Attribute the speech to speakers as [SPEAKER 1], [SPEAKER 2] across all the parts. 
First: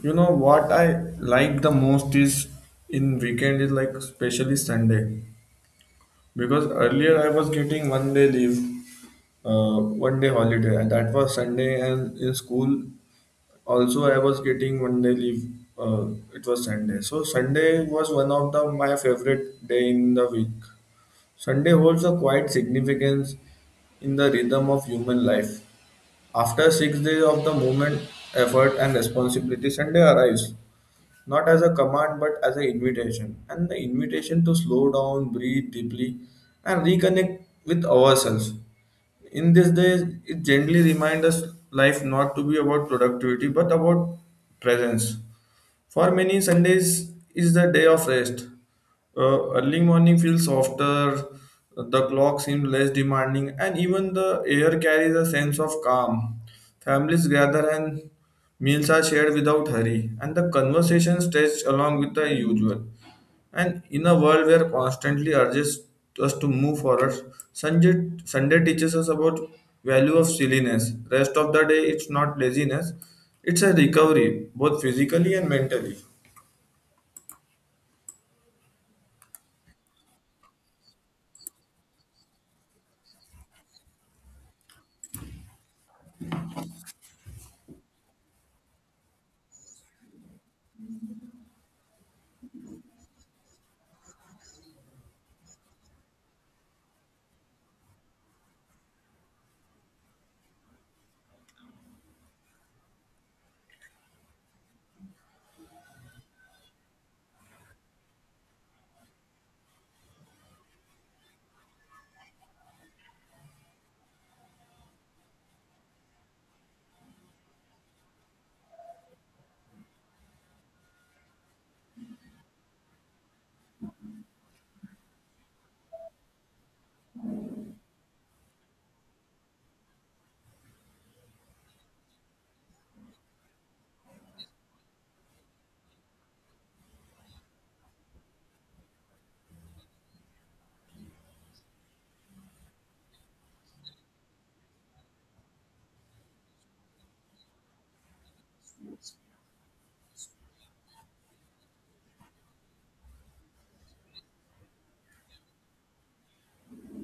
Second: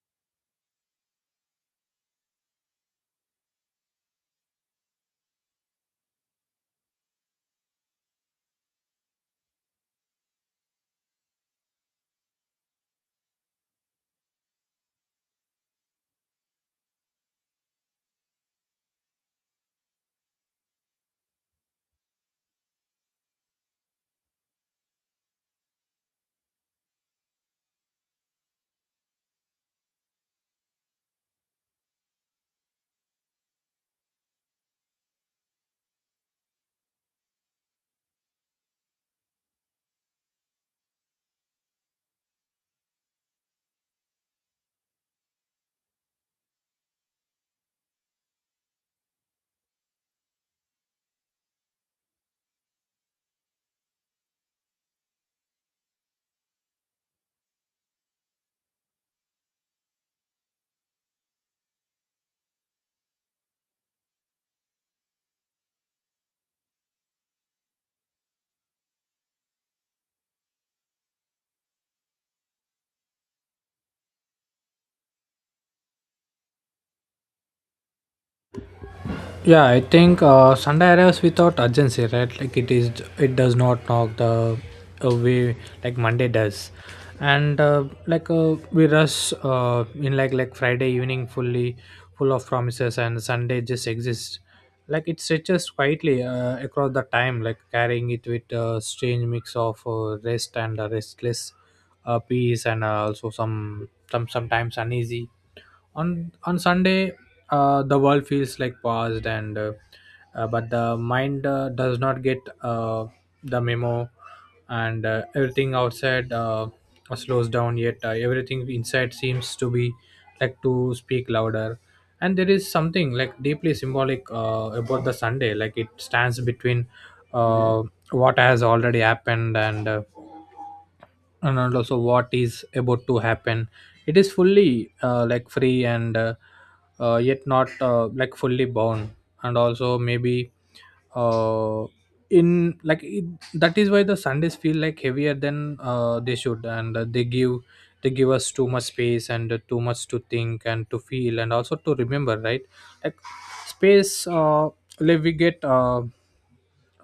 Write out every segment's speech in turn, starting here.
[SPEAKER 1] You know what I like the most is in weekend is like especially Sunday because earlier I was getting one day leave, one day holiday, and that was Sunday. And in school also I was getting one day leave. Uh, it was Sunday, so Sunday was one of the my favorite day in the week. Sunday holds a quiet significance in the rhythm of human life. After 6 days of the movement, effort, and responsibility, Sunday arrives not as a command but as an invitation, and the invitation to slow down, breathe deeply, and reconnect with ourselves. In this day, it gently reminds us life not to be about productivity but about presence. For many, Sundays is the day of rest. Early morning feels softer, the clock seems less demanding, and even the air carries a sense of calm. Families gather and meals are shared without hurry, and the conversation stretched along with the usual. And in a world where constantly urges us to move forward, Sunday teaches us about value of silliness. Rest of the day, it's not laziness; it's a recovery, both physically and mentally.
[SPEAKER 2] Yeah, I think Sunday arrives without urgency, right? Like it is, it does not knock the way like Monday does, and we rush in like Friday evening, full of promises, and Sunday just exists. Like it stretches quietly across the time, like carrying it with a strange mix of rest and restless peace, and also sometimes uneasy on Sunday. The world feels like paused, and but the mind does not get the memo. And everything outside slows down, yet everything inside seems to be like to speak louder. And there is something like deeply symbolic about the Sunday. Like it stands between uh, what has already happened, and also what is about to happen. It is fully like free, and yet not like fully bound. And also maybe uh, in like it, that is why the Sundays feel like heavier than they should, and they give us too much space, and too much to think and to feel and also to remember, right? Like space, we get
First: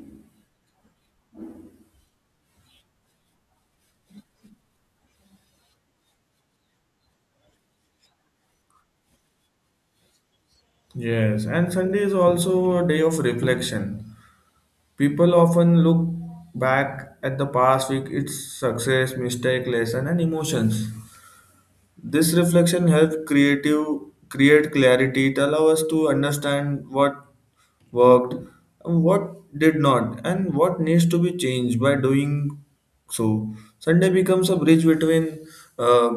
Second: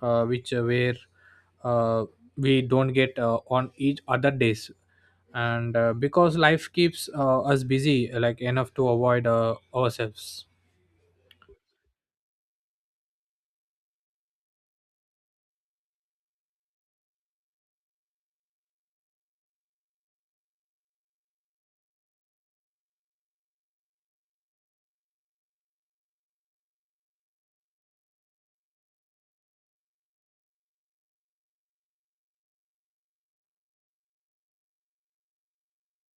[SPEAKER 2] which where uh, we don't get on each other days, and because life keeps us busy like enough to avoid ourselves.
[SPEAKER 1] Yes, and Sunday is also a day of reflection. People often look back at the past week, its success, mistake, lesson, and emotions. This reflection helps creative create clarity. It allows us to understand what worked, and what did not, and what needs to be changed by doing so. Sunday becomes a bridge between uh,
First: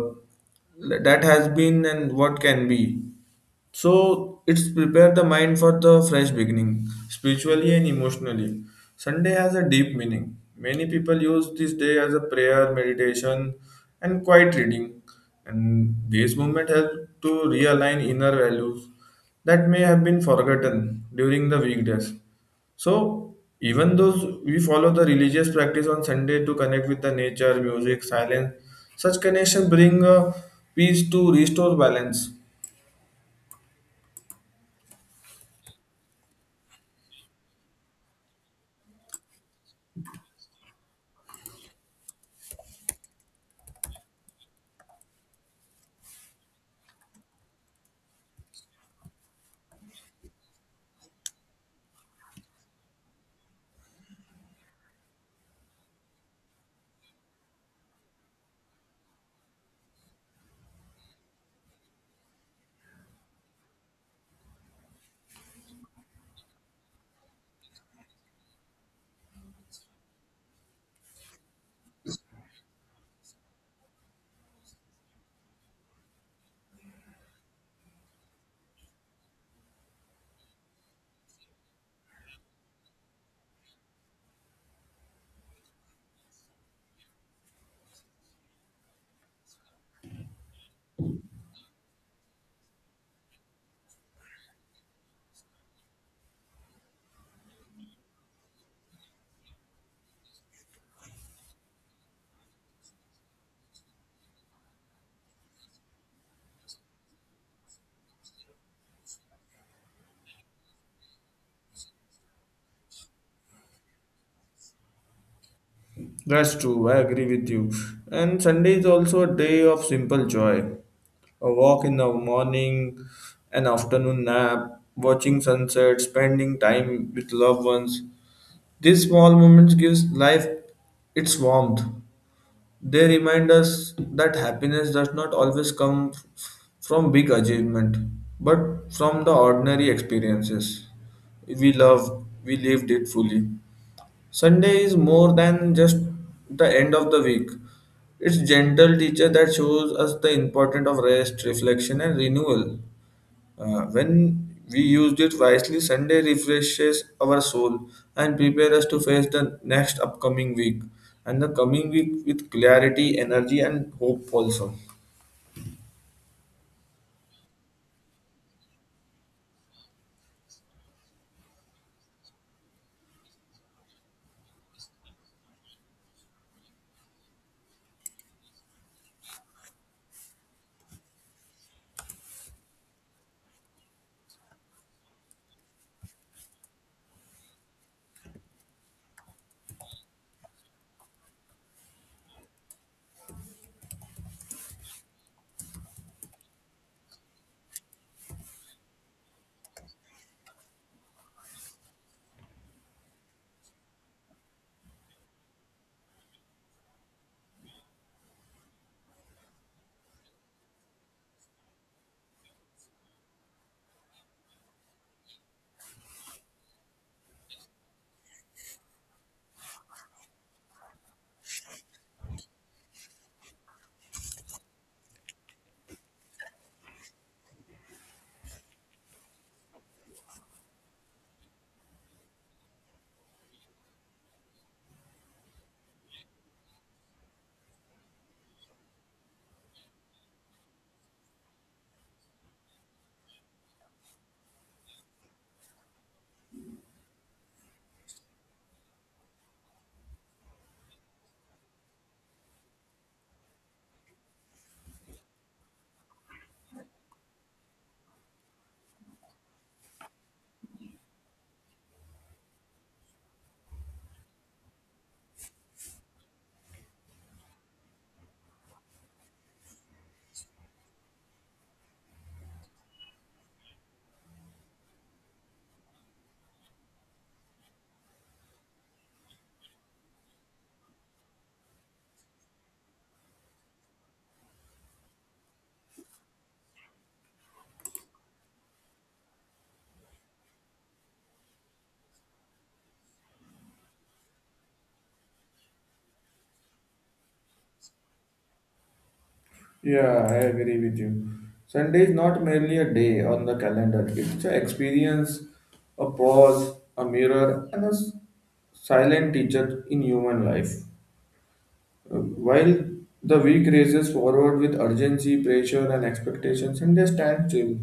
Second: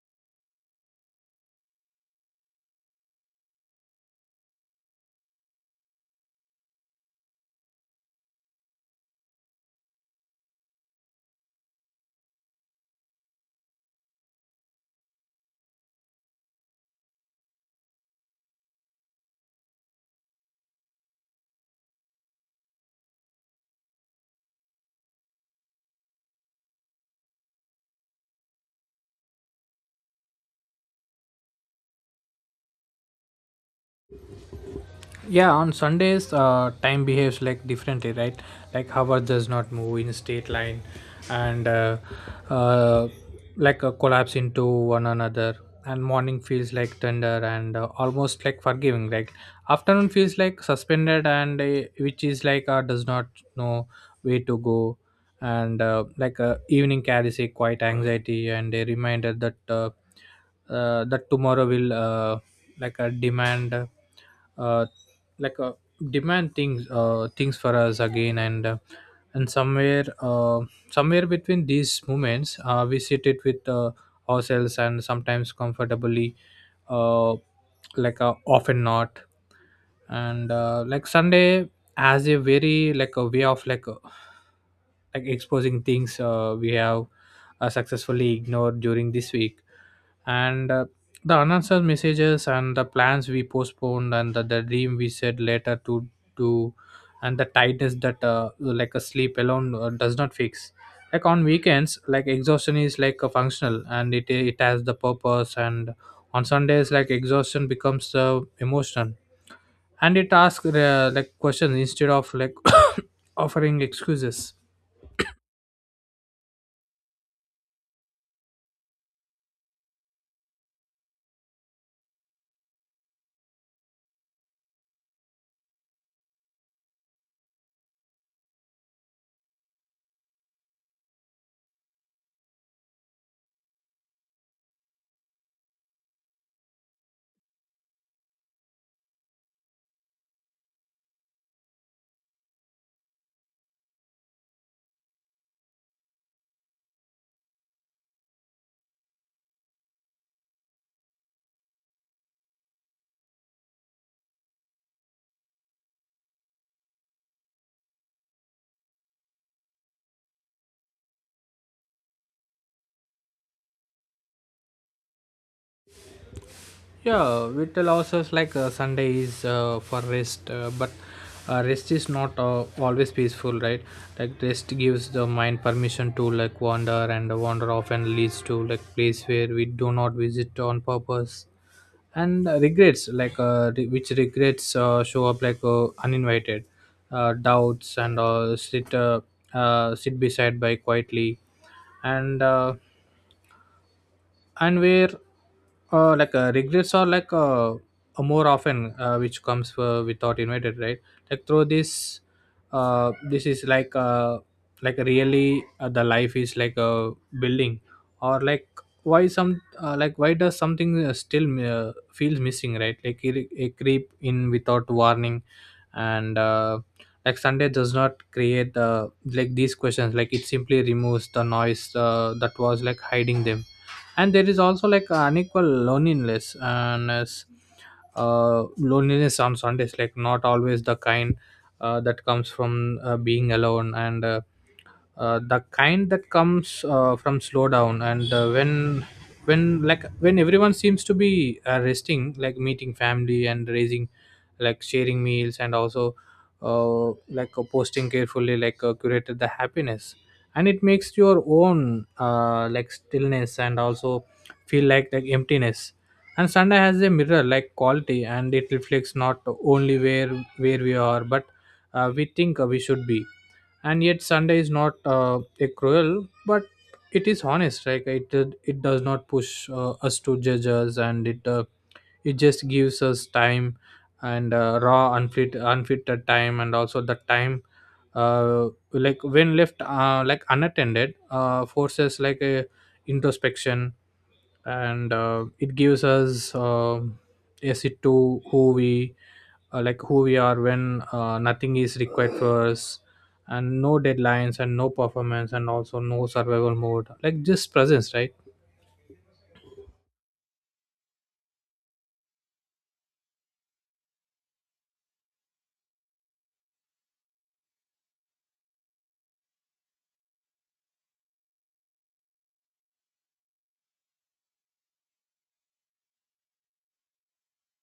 [SPEAKER 1] that has been and what can be. So it's prepared the mind for the fresh beginning, spiritually and emotionally. Sunday has a deep meaning. Many people use this day as a prayer, meditation, and quiet reading. And this movements helps to realign inner values that may have been forgotten during the weekdays. So even though we follow the religious practice on Sunday to connect with the nature, music, silence, such connection bring a peace to restore balance.
[SPEAKER 2] Yeah, on Sundays time behaves like differently, right? Like hour does not move in a straight line, and uh, collapse into one another. And morning feels like tender and almost like forgiving. Like afternoon feels like suspended, and which is does not know where to go. And evening carries a quiet anxiety and a reminder that tomorrow will like uh, demand uh, like uh, demand things for us again, and somewhere between these moments we sit it with ourselves, and sometimes comfortably, uh, often not. And like Sunday has a very like a way of like exposing things we have successfully ignored during this week, and the unanswered messages, and the plans we postponed, and the dream we said later to do, and the tightness that like a sleep alone does not fix. Like on weekends like exhaustion is like a functional, and it has the purpose. And on Sundays like exhaustion becomes emotional, and it asks like questions instead of like offering excuses.
[SPEAKER 1] That's true, I agree with you. And Sunday is also a day of simple joy. A walk in the morning, an afternoon nap, watching sunset, spending time with loved ones. These small moments gives life its warmth. They remind us that happiness does not always come from big achievement, but from the ordinary experiences. We love, we lived it fully. Sunday is more than just the end of the week. It's gentle teacher that shows us the importance of rest, reflection, and renewal. When we used it wisely, Sunday refreshes our soul and prepare us to face the next upcoming week and the coming week with clarity, energy, and hope also.
[SPEAKER 2] Yeah, it allows us Sunday is for rest, but rest is not always peaceful, right? Like rest gives the mind permission to like wander, and the wander often leads to like place where we do not visit on purpose, and regrets like re- which regrets show up like uninvited. Doubts, and sit beside by quietly, and uh, and where regrets are more often, which comes without invited, right? Like through this, this is like really the life is like a building, or like why does something still feels missing, right? Like it creep in without warning. And like Sunday does not create the like these questions, like it simply removes the noise that was like hiding them. And there is also like unequal loneliness. Loneliness on Sundays, like not always the kind that comes from being alone, and the kind that comes from slowdown, and when everyone seems to be resting, like meeting family and raising, like sharing meals, and also uh, posting carefully curated the happiness, and it makes your own like stillness and also feel like emptiness. And Sunday has a mirror like quality, and it reflects not only where we are, but we think we should be. And yet Sunday is not a cruel, but it is honest. Like it does not push us to judge us, and it just gives us time, and raw unfitted time, and also the time uh, like when left like unattended forces like a introspection. And it gives us a sit to who we who we are when nothing is required for us, and no deadlines, and no performance, and also no survival mode, like just presence, right?
[SPEAKER 1] Yeah, I agree with you. Sunday is not merely a day on the calendar, it's an experience, a pause, a mirror, and a silent teacher in human life. While the week races forward with urgency, pressure, and expectations, Sunday stands still.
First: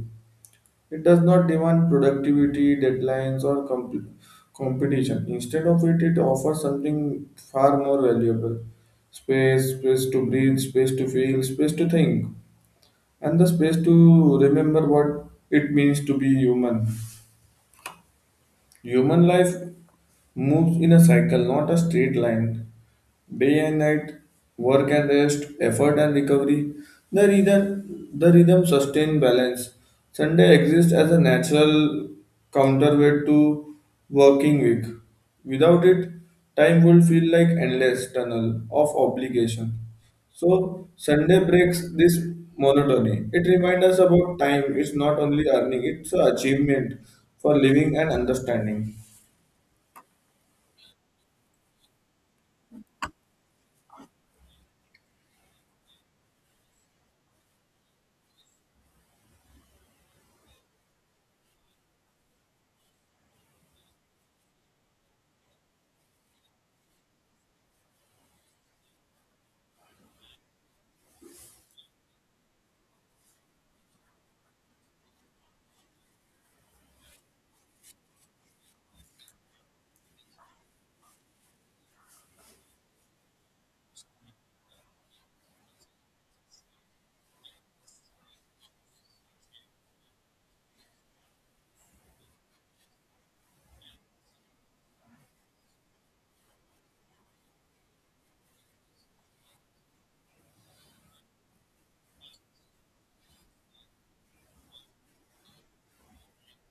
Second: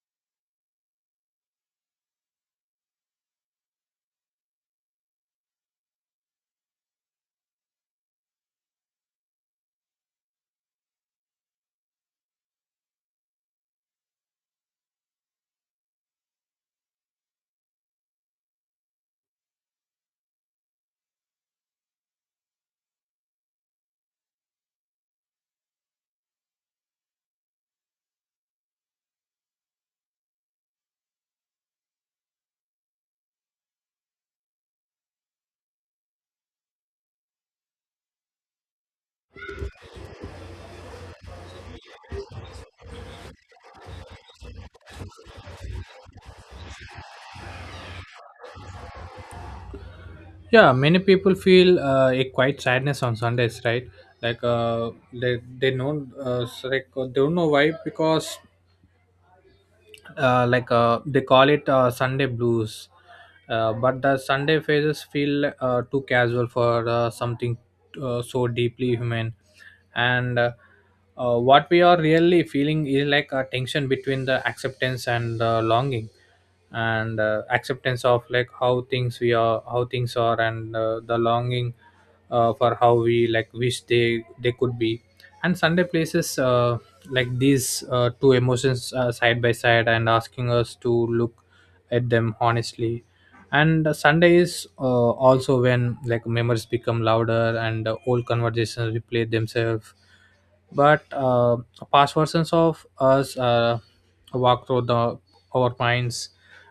[SPEAKER 1] It does not demand productivity, deadlines, or competition. Instead of it, it offers something far more valuable space, space to breathe, space to feel, space to think and the space to remember what it means to be human. Human life moves in a cycle, not a straight line day and night, work and rest, effort and recovery. The rhythm sustain balance. Sunday exists as a natural counterweight to working week. Without it, time would feel like endless tunnel of obligation. So Sunday breaks this monotony. It reminds us about time. It's not only earning; it's an achievement for living and understanding.
[SPEAKER 2] Yeah, many people feel a quiet sadness on Sundays, right? Like they don't know why, because they call it Sunday blues. But the Sunday phases feel too casual for something so deeply human. And what we are really feeling is like a tension between the acceptance and the longing, and acceptance of like how things are, and the longing for how we like wish they could be. And Sunday places like these two emotions side by side, and asking us to look at them honestly. And Sunday is also when like memories become louder, and old conversations replay themselves, but past versions of us walk through the our minds,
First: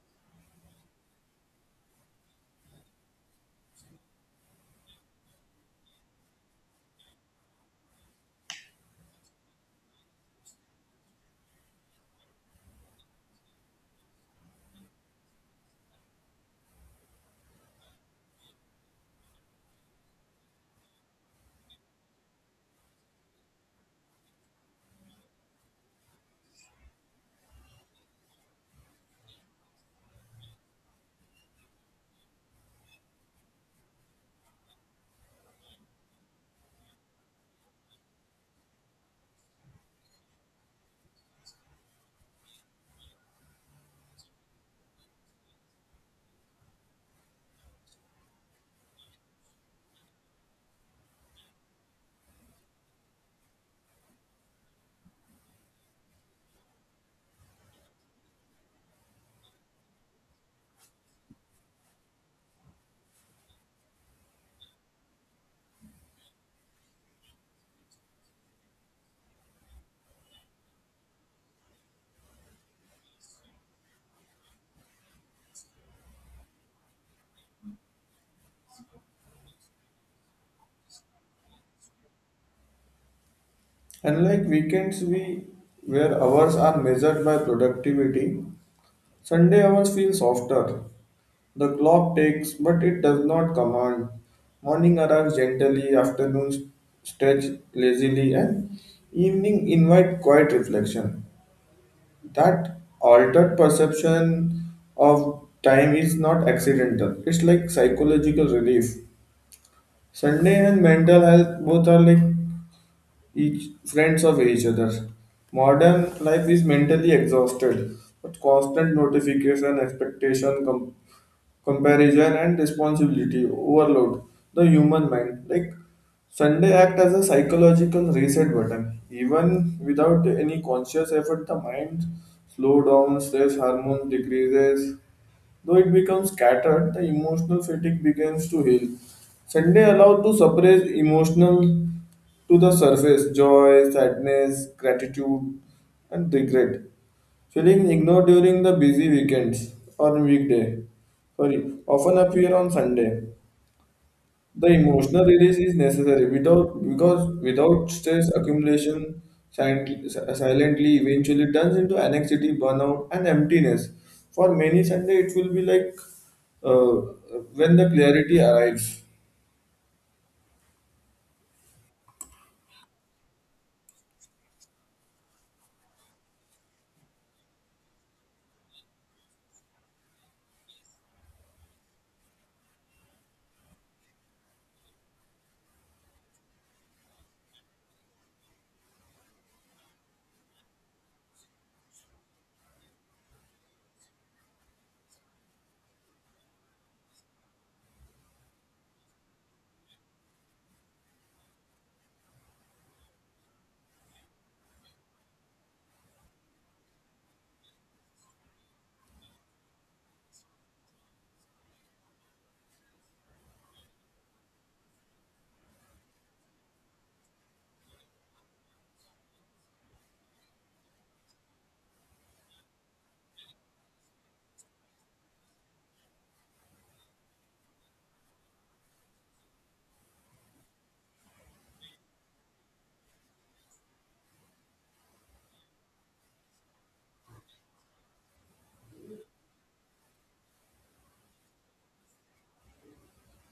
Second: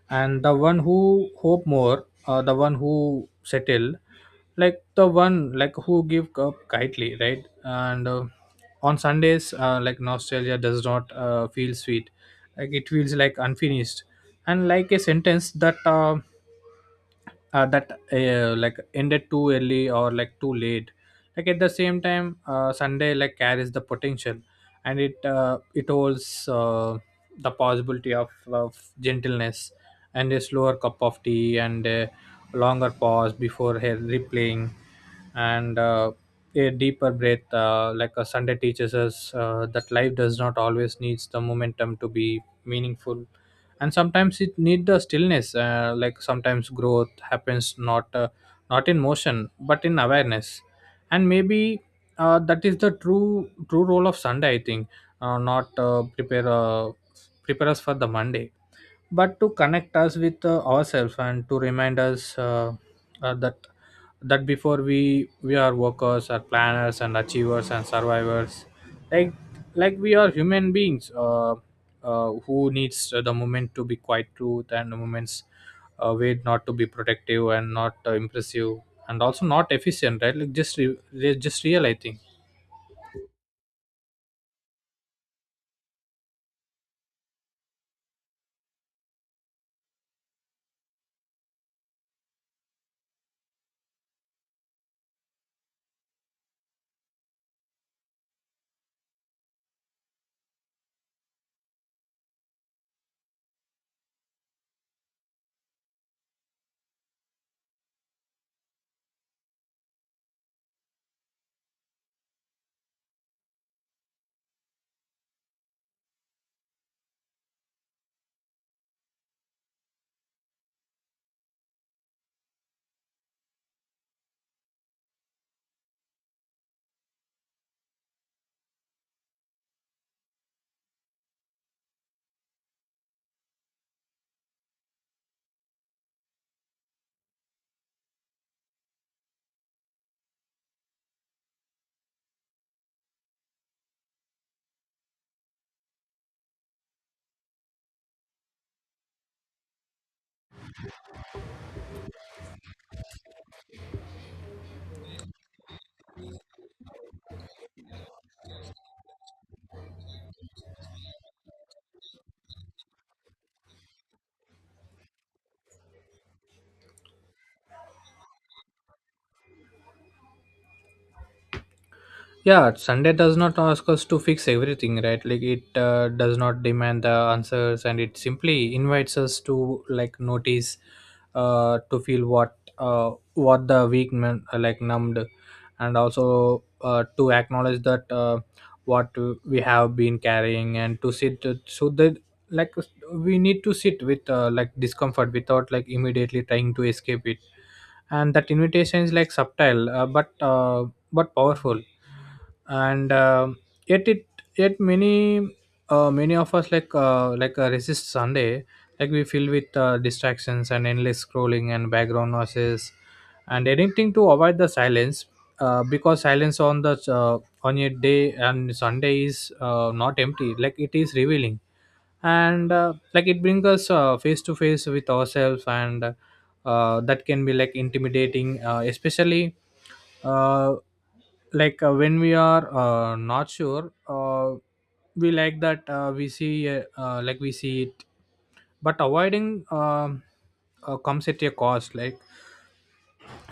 [SPEAKER 2] and the one who hope more, the one who settle, like the one like who give up kindly, right? And on Sundays like nostalgia does not feel sweet. Like it feels like unfinished, and like a sentence that like ended too early or like too late. Like at the same time Sunday like carries the potential, and it holds the possibility of gentleness, and a slower cup of tea, and a longer pause before her replaying, and a deeper breath. Like a Sunday teaches us that life does not always needs the momentum to be meaningful, and sometimes it need the stillness. Like sometimes growth happens not in motion, but in awareness. And maybe that is the true role of Sunday, I think. Not prepare us for the Monday, but to connect us with ourselves, and to remind us uh, that that before we are workers, are planners and achievers and survivors, like like we are human beings, who needs the moment to be quiet truth, and the moments, wait not to be protective and not impressive, and also not efficient, right? Like just just real, I think.
[SPEAKER 1] Unlike weekends, we where hours are measured by productivity, Sunday hours feel softer. The clock takes, but it does not command. Morning arrives gently, afternoons stretch lazily, and evening invite quiet reflection. That altered perception of time is not accidental. It's like psychological relief. Sunday and mental health both are like each friends of each other. Modern life is mentally exhausted, but constant notification, expectation, comparison, and responsibility overload the human mind. Like Sunday act as a psychological reset button. Even without any conscious effort, the mind slow down, stress hormones decreases, though it becomes scattered, the emotional fatigue begins to heal. Sunday allowed to suppress emotional to the surface joy, sadness, gratitude, and regret. Feeling ignored during the busy weekends or weekday, sorry, often appear on Sunday. The emotional release is necessary without because without stress accumulation silently eventually turns into anxiety, burnout, and emptiness. For many Sunday, it will be like uh, when the clarity arrives.
[SPEAKER 2] Yeah, Sunday does not ask us to fix everything, right? Like it does not demand the answers, and it simply invites us to like notice, to feel what the week men like numbed, and also to acknowledge that what we have been carrying, and to sit so that like we need to sit with like discomfort without like immediately trying to escape it. And that invitation is like subtle, but powerful. And yet it yet many of us resist Sunday. Like we feel with distractions, and endless scrolling and background noises, and anything to avoid the silence, because silence on a day and Sunday is not empty. Like it is revealing, and like it brings us face to face with ourselves. And that can be like intimidating, especially uh, when we are not sure, we like that we see like we see it. But avoiding, comes at a cost. Like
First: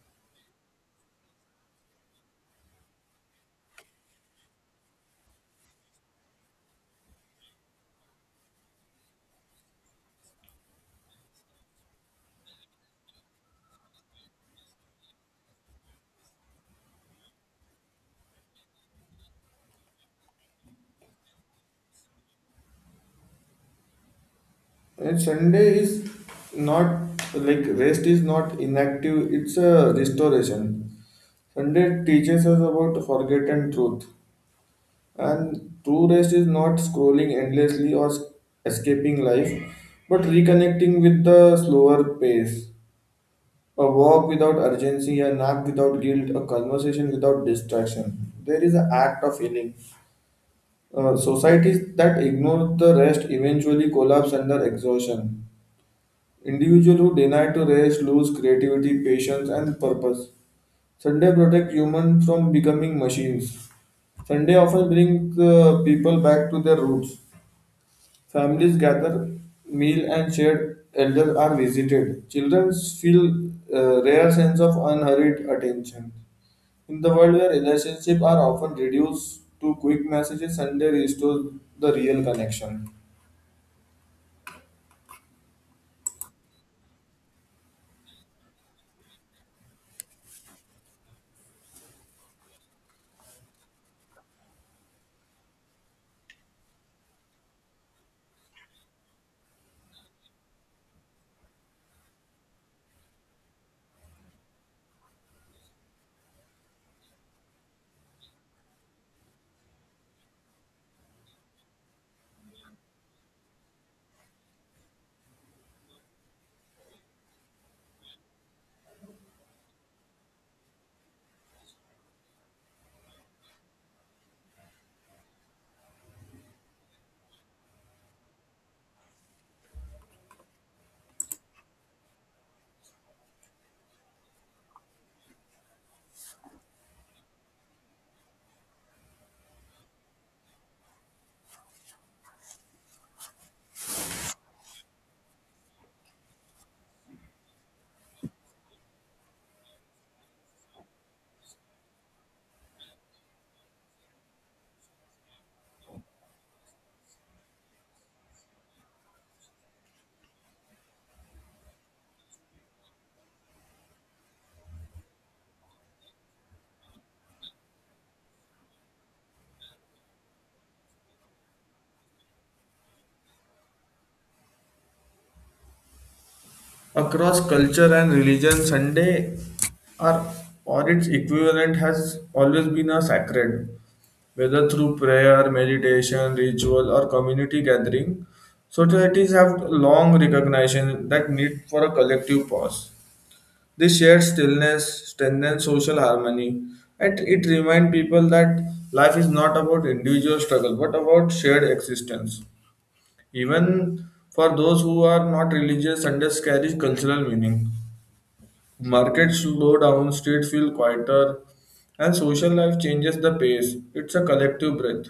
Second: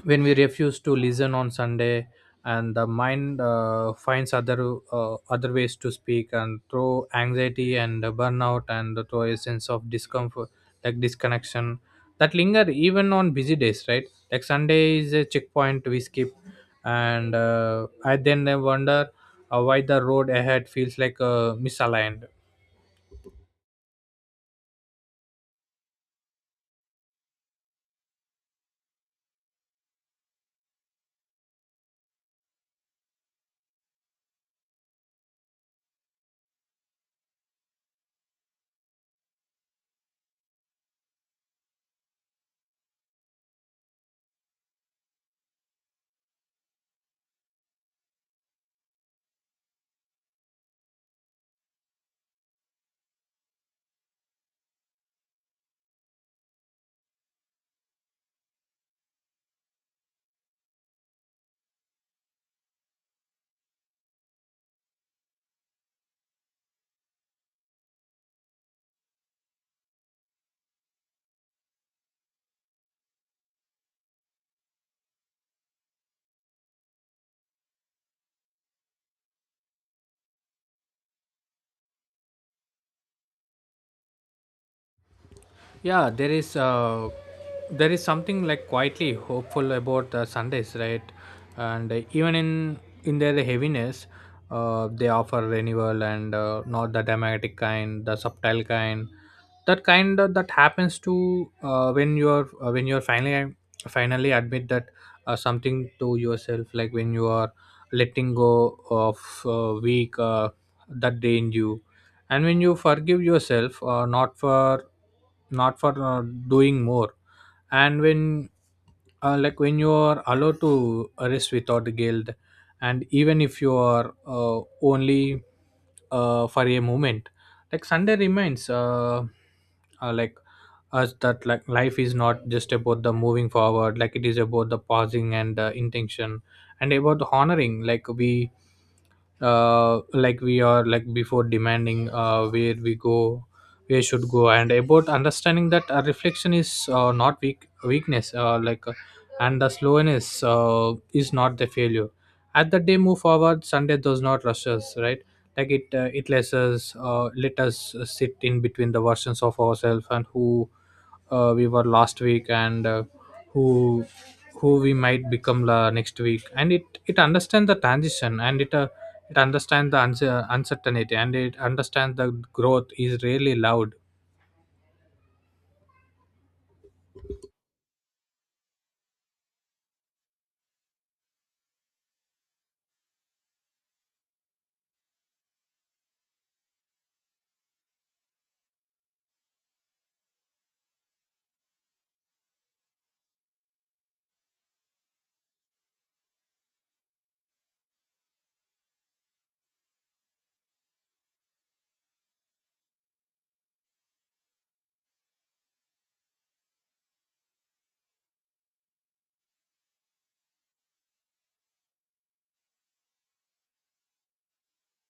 [SPEAKER 2] when we refuse to listen on Sunday, and the mind finds other ways to speak, and through anxiety and burnout, and through a sense of discomfort, like disconnection that linger even on busy days, right? Like Sunday is a checkpoint we skip. And I then I wonder why the road ahead feels like misaligned.
[SPEAKER 1] And Sunday is not like rest is not inactive; it's a restoration. Sunday teaches us about forgotten truth. And true rest is not scrolling endlessly or escaping life, but reconnecting with the slower pace. A walk without urgency, a nap without guilt, a conversation without distraction. There is an act of healing. Societies that ignore the rest eventually collapse under exhaustion. Individuals who deny to rest lose creativity, patience, and purpose. Sunday protect humans from becoming machines. Sunday often brings people back to their roots. Families gather, meal and shared elders are visited. Children feel a rare sense of unhurried attention. In the world where relationships are often reduced to quick messages, Sunday restores the real connection.
[SPEAKER 2] Yeah, there is something like quietly hopeful about Sundays, right? And even in their heaviness they offer renewal, and not the dramatic kind, the subtle kind, that happens to when you're finally admit that something to yourself. Like when you are letting go of weak that drained you, and when you forgive yourself, not for doing more, and when you are allowed to rest without guilt, and even if you are only for A moment. Like sunday reminds uh, uh, like us that like life is not just about the moving forward. Like it is about the pausing and the intention and about the honoring. We are before demanding where we go, where should go, and about understanding that a reflection is not weakness. And the slowness is not the failure. At the day move forward, sunday does not rush us, right? Like it lets us, let us sit in between the versions of ourselves and who we were last week, and who who we might become la next week. And it understands the transition, and it understands the uncertainty, and it understands the growth is really loud.
[SPEAKER 1] Across culture and religion, Sunday or, or its equivalent has always been a sacred, whether through prayer, meditation, ritual, or community gathering. Societies have long recognition that need for a collective pause. This shared stillness strengthens social harmony, and it reminds people that life is not about individual struggle but about shared existence. Even for those who are not religious, Sundays carries cultural meaning. Markets slow down, streets feel quieter, and social life changes the pace. It's a collective breath.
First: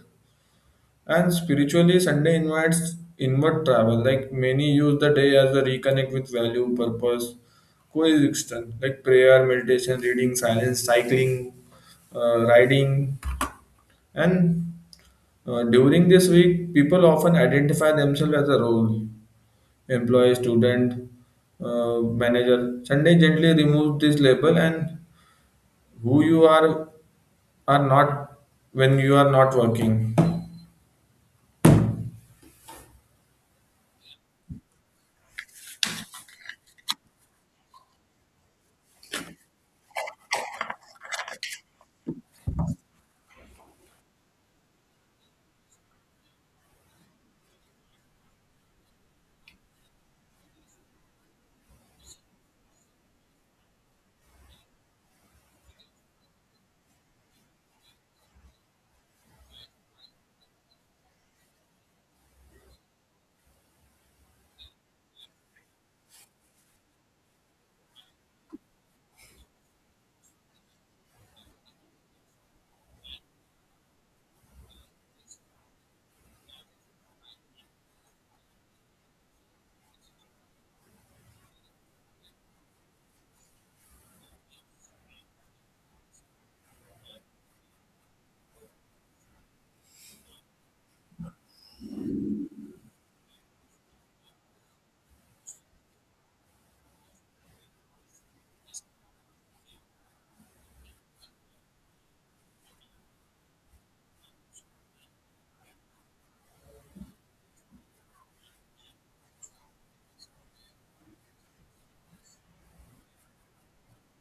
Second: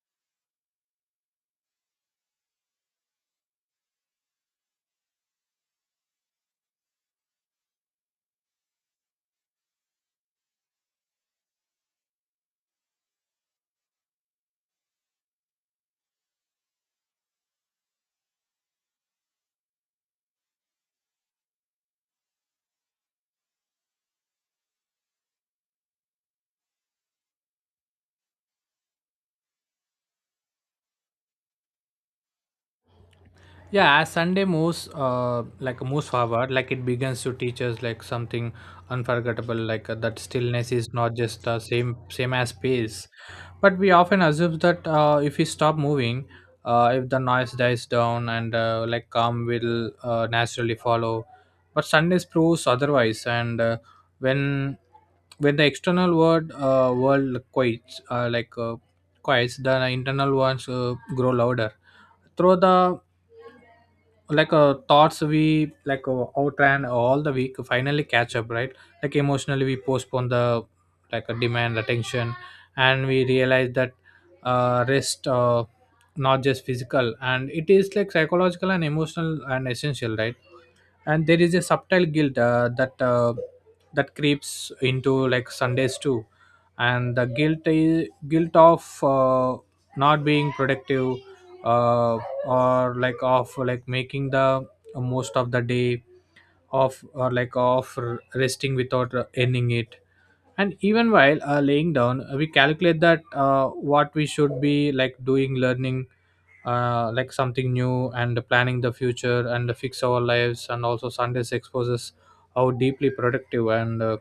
[SPEAKER 1] And spiritually, Sunday invites inward travel. Like many use the day as a reconnect with value, purpose, coexistence, like prayer, meditation, reading, silence, cycling, riding. And during this week, people often identify themselves as a role employee, student, manager. Sunday gently removes this label and who you are not when you are not working.
[SPEAKER 2] Yeah, as Sunday moves, moves forward, like it begins to teach us like something unforgettable, like that stillness is not just the same as space, but we often assume that if we stop moving, if the noise dies down and calm will naturally follow, but Sundays proves otherwise. And when when the external world quiets, quiets, the internal ones grow louder through the thoughts we outran all the week finally catch up, right? Like emotionally we postpone the like a demand attention, and we realize that rest not just physical, and it is like psychological and emotional and essential, right? And there is a subtle guilt that creeps into like sundays too, and the guilt is guilt of not being productive, uh, or like of like making the most of the day, of or like of resting without earning it. And even while laying down, we calculate that what we should be like doing, learning like something new, and planning the future and fix our lives. And also sundays exposes how deeply productive and uh,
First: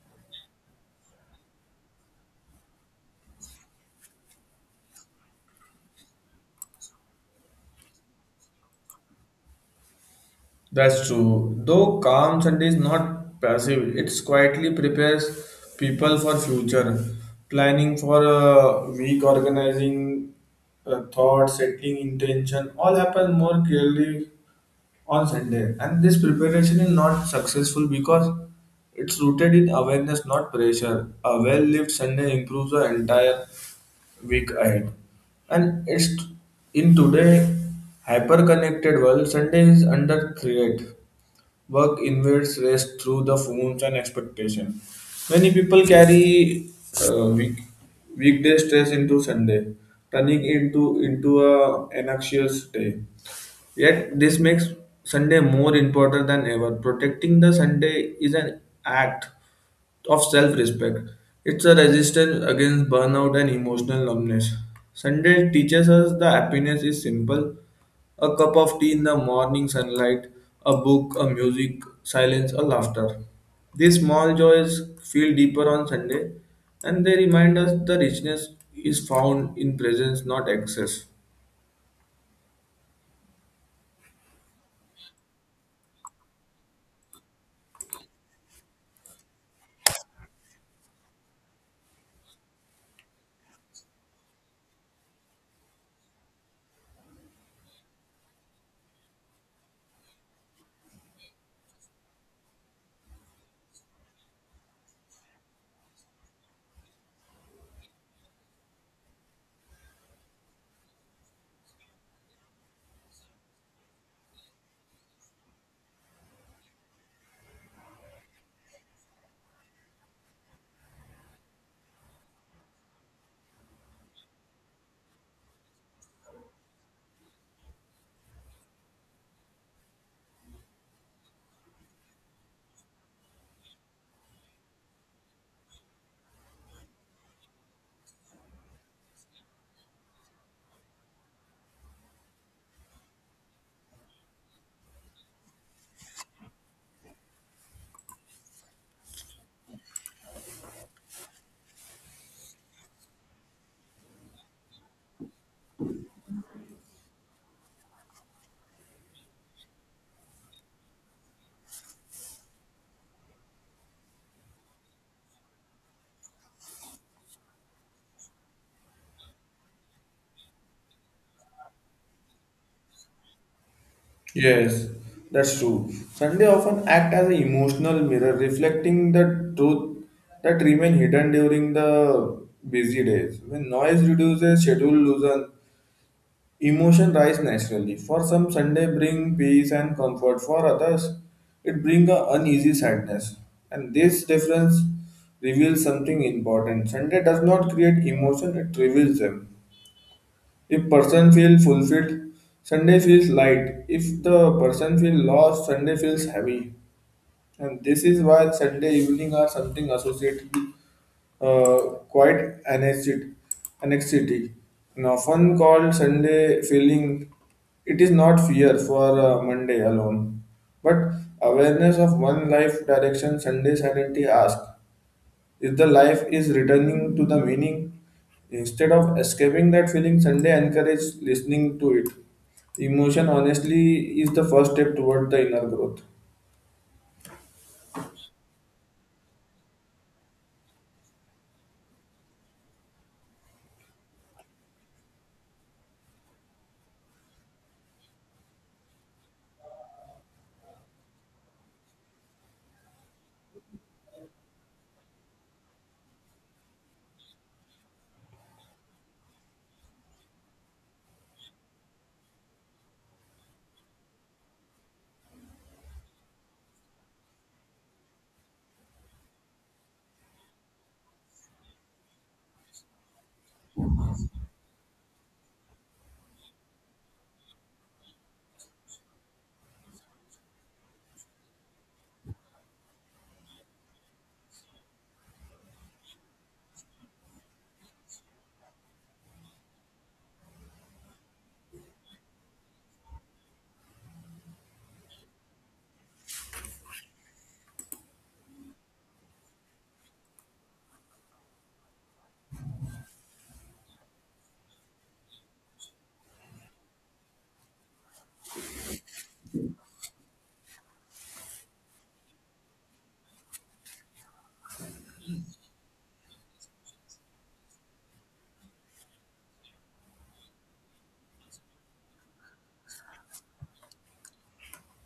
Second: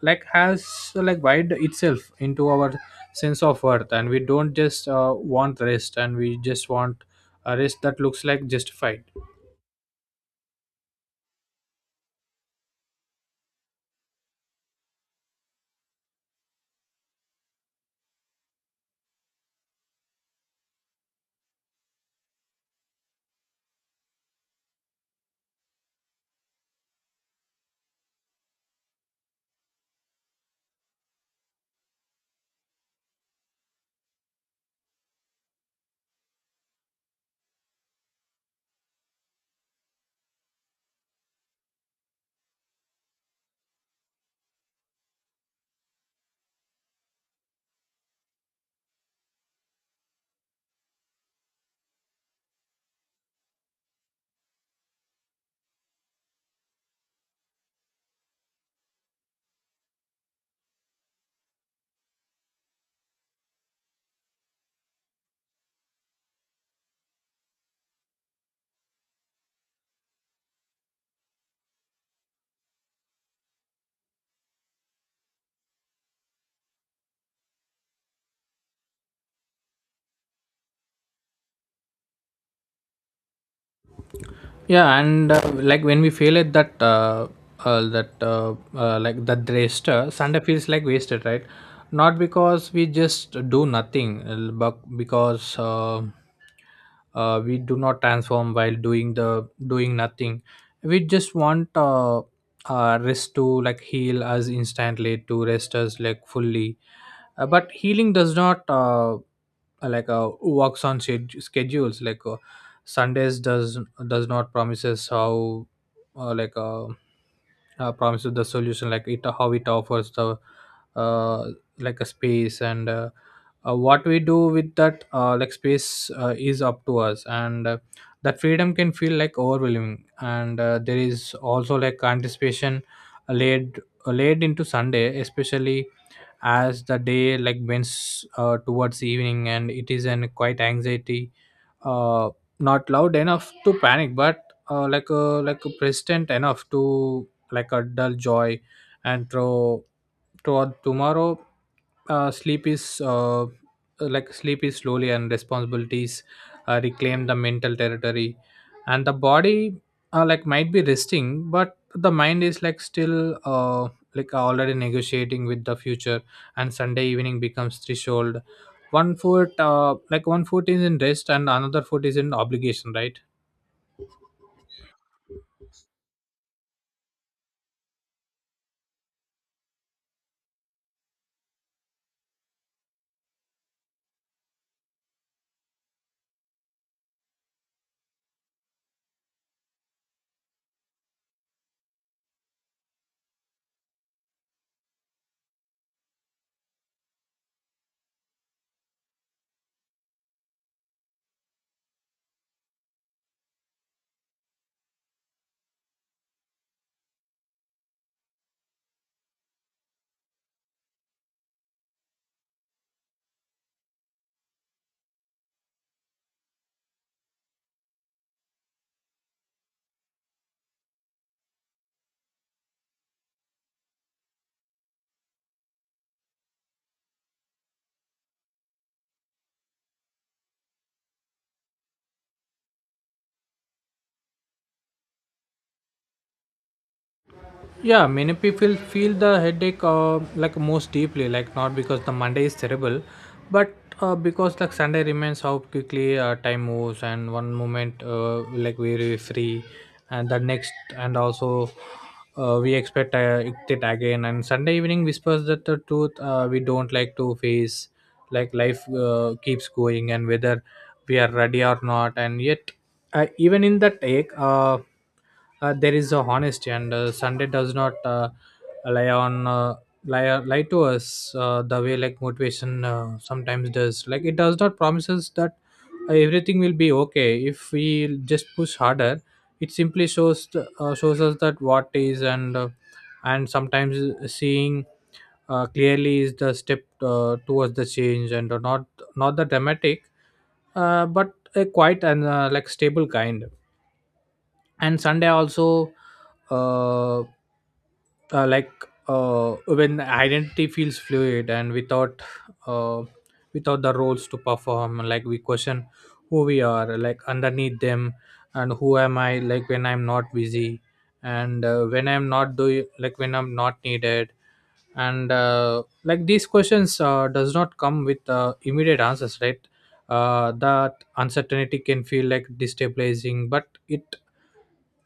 [SPEAKER 2] like has wide itself into our sense of worth. And we don't just want rest, and we just want a rest that looks like justified.
[SPEAKER 1] That's true. Though calm Sunday is not passive, it quietly prepares people for future planning for a week, organizing thought, setting intention. All happen more clearly on Sunday, and this preparation is not successful because it's rooted in awareness, not pressure. A well-lived Sunday improves the entire week ahead. And it's in today hyper-connected world, Sunday is under threat. Work invades rest through the phones and expectation. Many people carry uh, week, weekday stress into Sunday, turning into a anxious day. Yet this makes Sunday more important than ever. Protecting the Sunday is an act of self-respect. It's a resistance against burnout and emotional numbness. Sunday teaches us that happiness is simple. A cup of tea in the morning sunlight, a book, a music, silence, or laughter. These small joys feel deeper on Sunday and they remind us the richness is found in presence, not excess.
[SPEAKER 2] Yeah. And when we fail at that that raster sunday feels like wasted, right? Not because we just do nothing, but because we do not transform while doing the doing nothing. We just want rest to like heal us instantly, to rest us like fully, but healing does not works on schedules. Sundays does not promises how uh, like uh, promises the solution. Like it, how it offers the uh, like a space. And what we do with that space is up to us. And that freedom can feel like overwhelming. And there is also like anticipation laid laid into sunday, especially as the day like winds towards evening. And it is an quite anxiety, uh, not loud enough to panic, but like a persistent enough to like a dull joy and throw toward tomorrow. Sleep is Sleep is slowly, and responsibilities reclaim the mental territory. And the body like might be resting, but the mind is like still already negotiating with the future. And sunday evening becomes threshold, one foot one foot is in rest and another foot is in obligation, right?
[SPEAKER 1] Yes, that's true. Sunday often act as an emotional mirror, reflecting the truth that remain hidden during the busy days. When noise reduces, schedule loosens, emotion rise naturally. For some, Sunday bring peace and comfort. For others, it bring a uneasy sadness. And this difference reveals something important. Sunday does not create emotion; it reveals them. If person feel fulfilled, Sunday feels light. If the person feel lost, Sunday feels heavy. And this is why Sunday evening are something associated with uh, quite anxiety, anxiety, and often called Sunday feeling. It is not fear for Monday alone, but awareness of one life direction. Sunday sanity ask. If the life is returning to the meaning instead of escaping that feeling, Sunday encourages listening to it. Emotion, honestly, is the first step toward the inner growth.
[SPEAKER 2] Yeah, many people feel the headache like most deeply, like not because the Monday is terrible, but because like Sunday remains how quickly time moves, and one moment like we're very free, and the next, and also we expect it again. And Sunday evening whispers that the truth we don't like to face, like life keeps going, and whether we are ready or not. And yet even in that take there is a honesty. And sunday does not lie on uh, lie to us the way like motivation sometimes does. Like it does not promises that everything will be okay if we just push harder. It simply shows shows us that what is. And and sometimes seeing clearly is the step towards the change, and not not the dramatic, but a quiet and stable kind. And sunday also uh, uh like when identity feels fluid, and without uh without the roles to perform, like we question who we are like underneath them. And who am I like when I'm not busy, and when I'm not doing, like when I'm not needed? And these questions does not come with immediate answers, right? That uncertainty can feel like destabilizing, but it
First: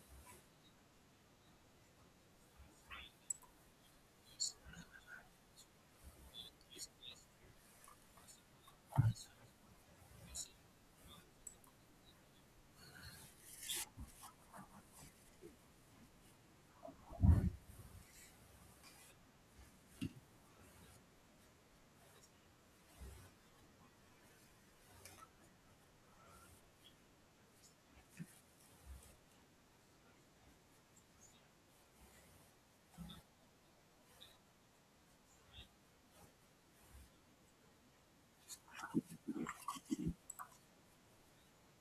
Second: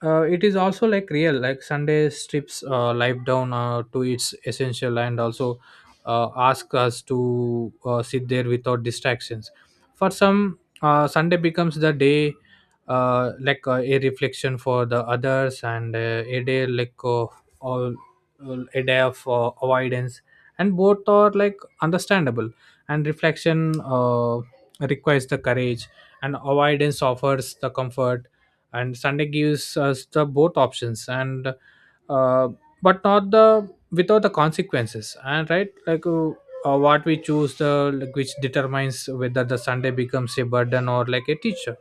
[SPEAKER 2] uh, it is also like real. Like sunday strips life down to its essential, and also ask us to sit there without distractions. For some, sunday becomes the day a reflection. For the others, and a day all, a day of avoidance. And both are like understandable. And reflection requires the courage, and avoidance offers the comfort. And sunday gives us the both options, and uh, but not the without the consequences. And right, what we choose, which determines whether the sunday becomes a burden or like a teacher.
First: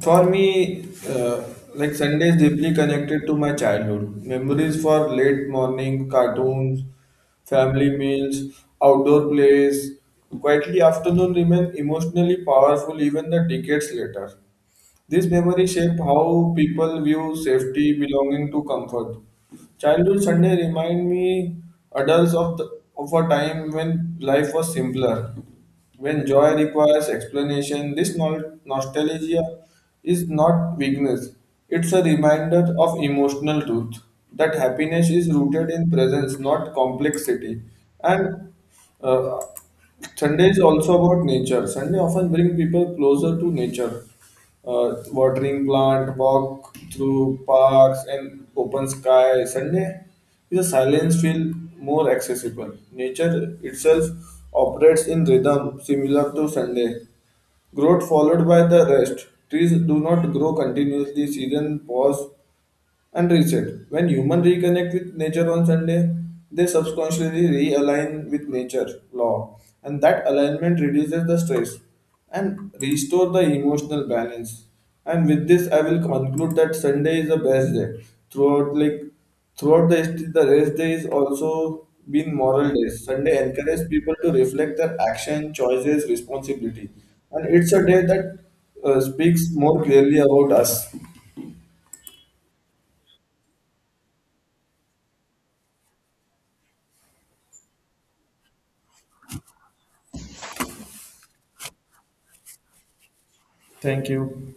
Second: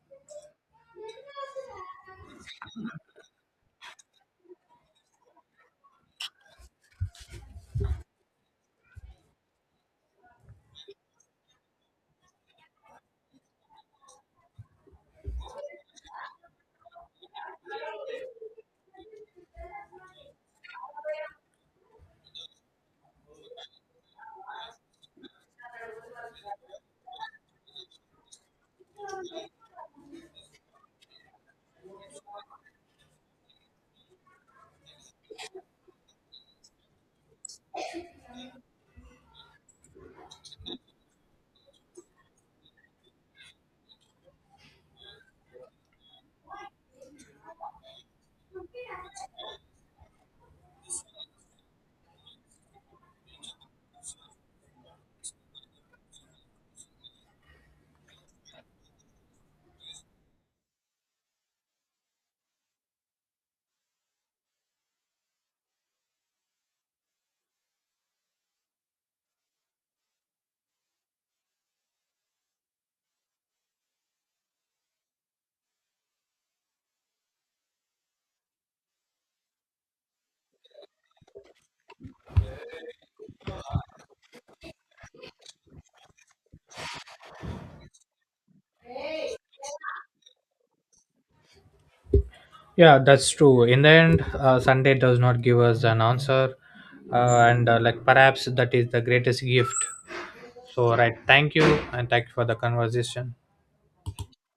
[SPEAKER 1] For me, like Sunday is deeply connected to my childhood. Memories for late morning cartoons, family meals, outdoor plays. Quietly afternoon remain emotionally powerful even the decades later. This memory shaped how people view safety, belonging to comfort. Childhood Sunday remind me adults of a time when life was simpler, when joy requires explanation. This nostalgia is not weakness; it's a reminder of emotional truth that happiness is rooted in presence, not complexity. And uh, Sunday is also about nature. Sunday often bring people closer to nature watering plant, walk through parks and open sky. Sunday is a silence feel more accessible. Nature itself operates in rhythm similar to Sunday. Growth followed by the rest. Trees do not grow continuously, season pause and reset. When humans reconnect with nature on Sunday, they subconsciously realign with nature law, and that alignment reduces the stress and restore the emotional balance. And with this, I will conclude that Sunday is the best day. Throughout, like throughout the history, the rest day is also been moral days. Sunday encourages people to reflect their action, choices, responsibility, and it's a day that speaks more clearly about us.
[SPEAKER 2] Yeah, that's true. In the end, sunday does not give us an answer, and perhaps that is the greatest gift. So right, thank you, and thank you for the conversation.
[SPEAKER 1] Thank you.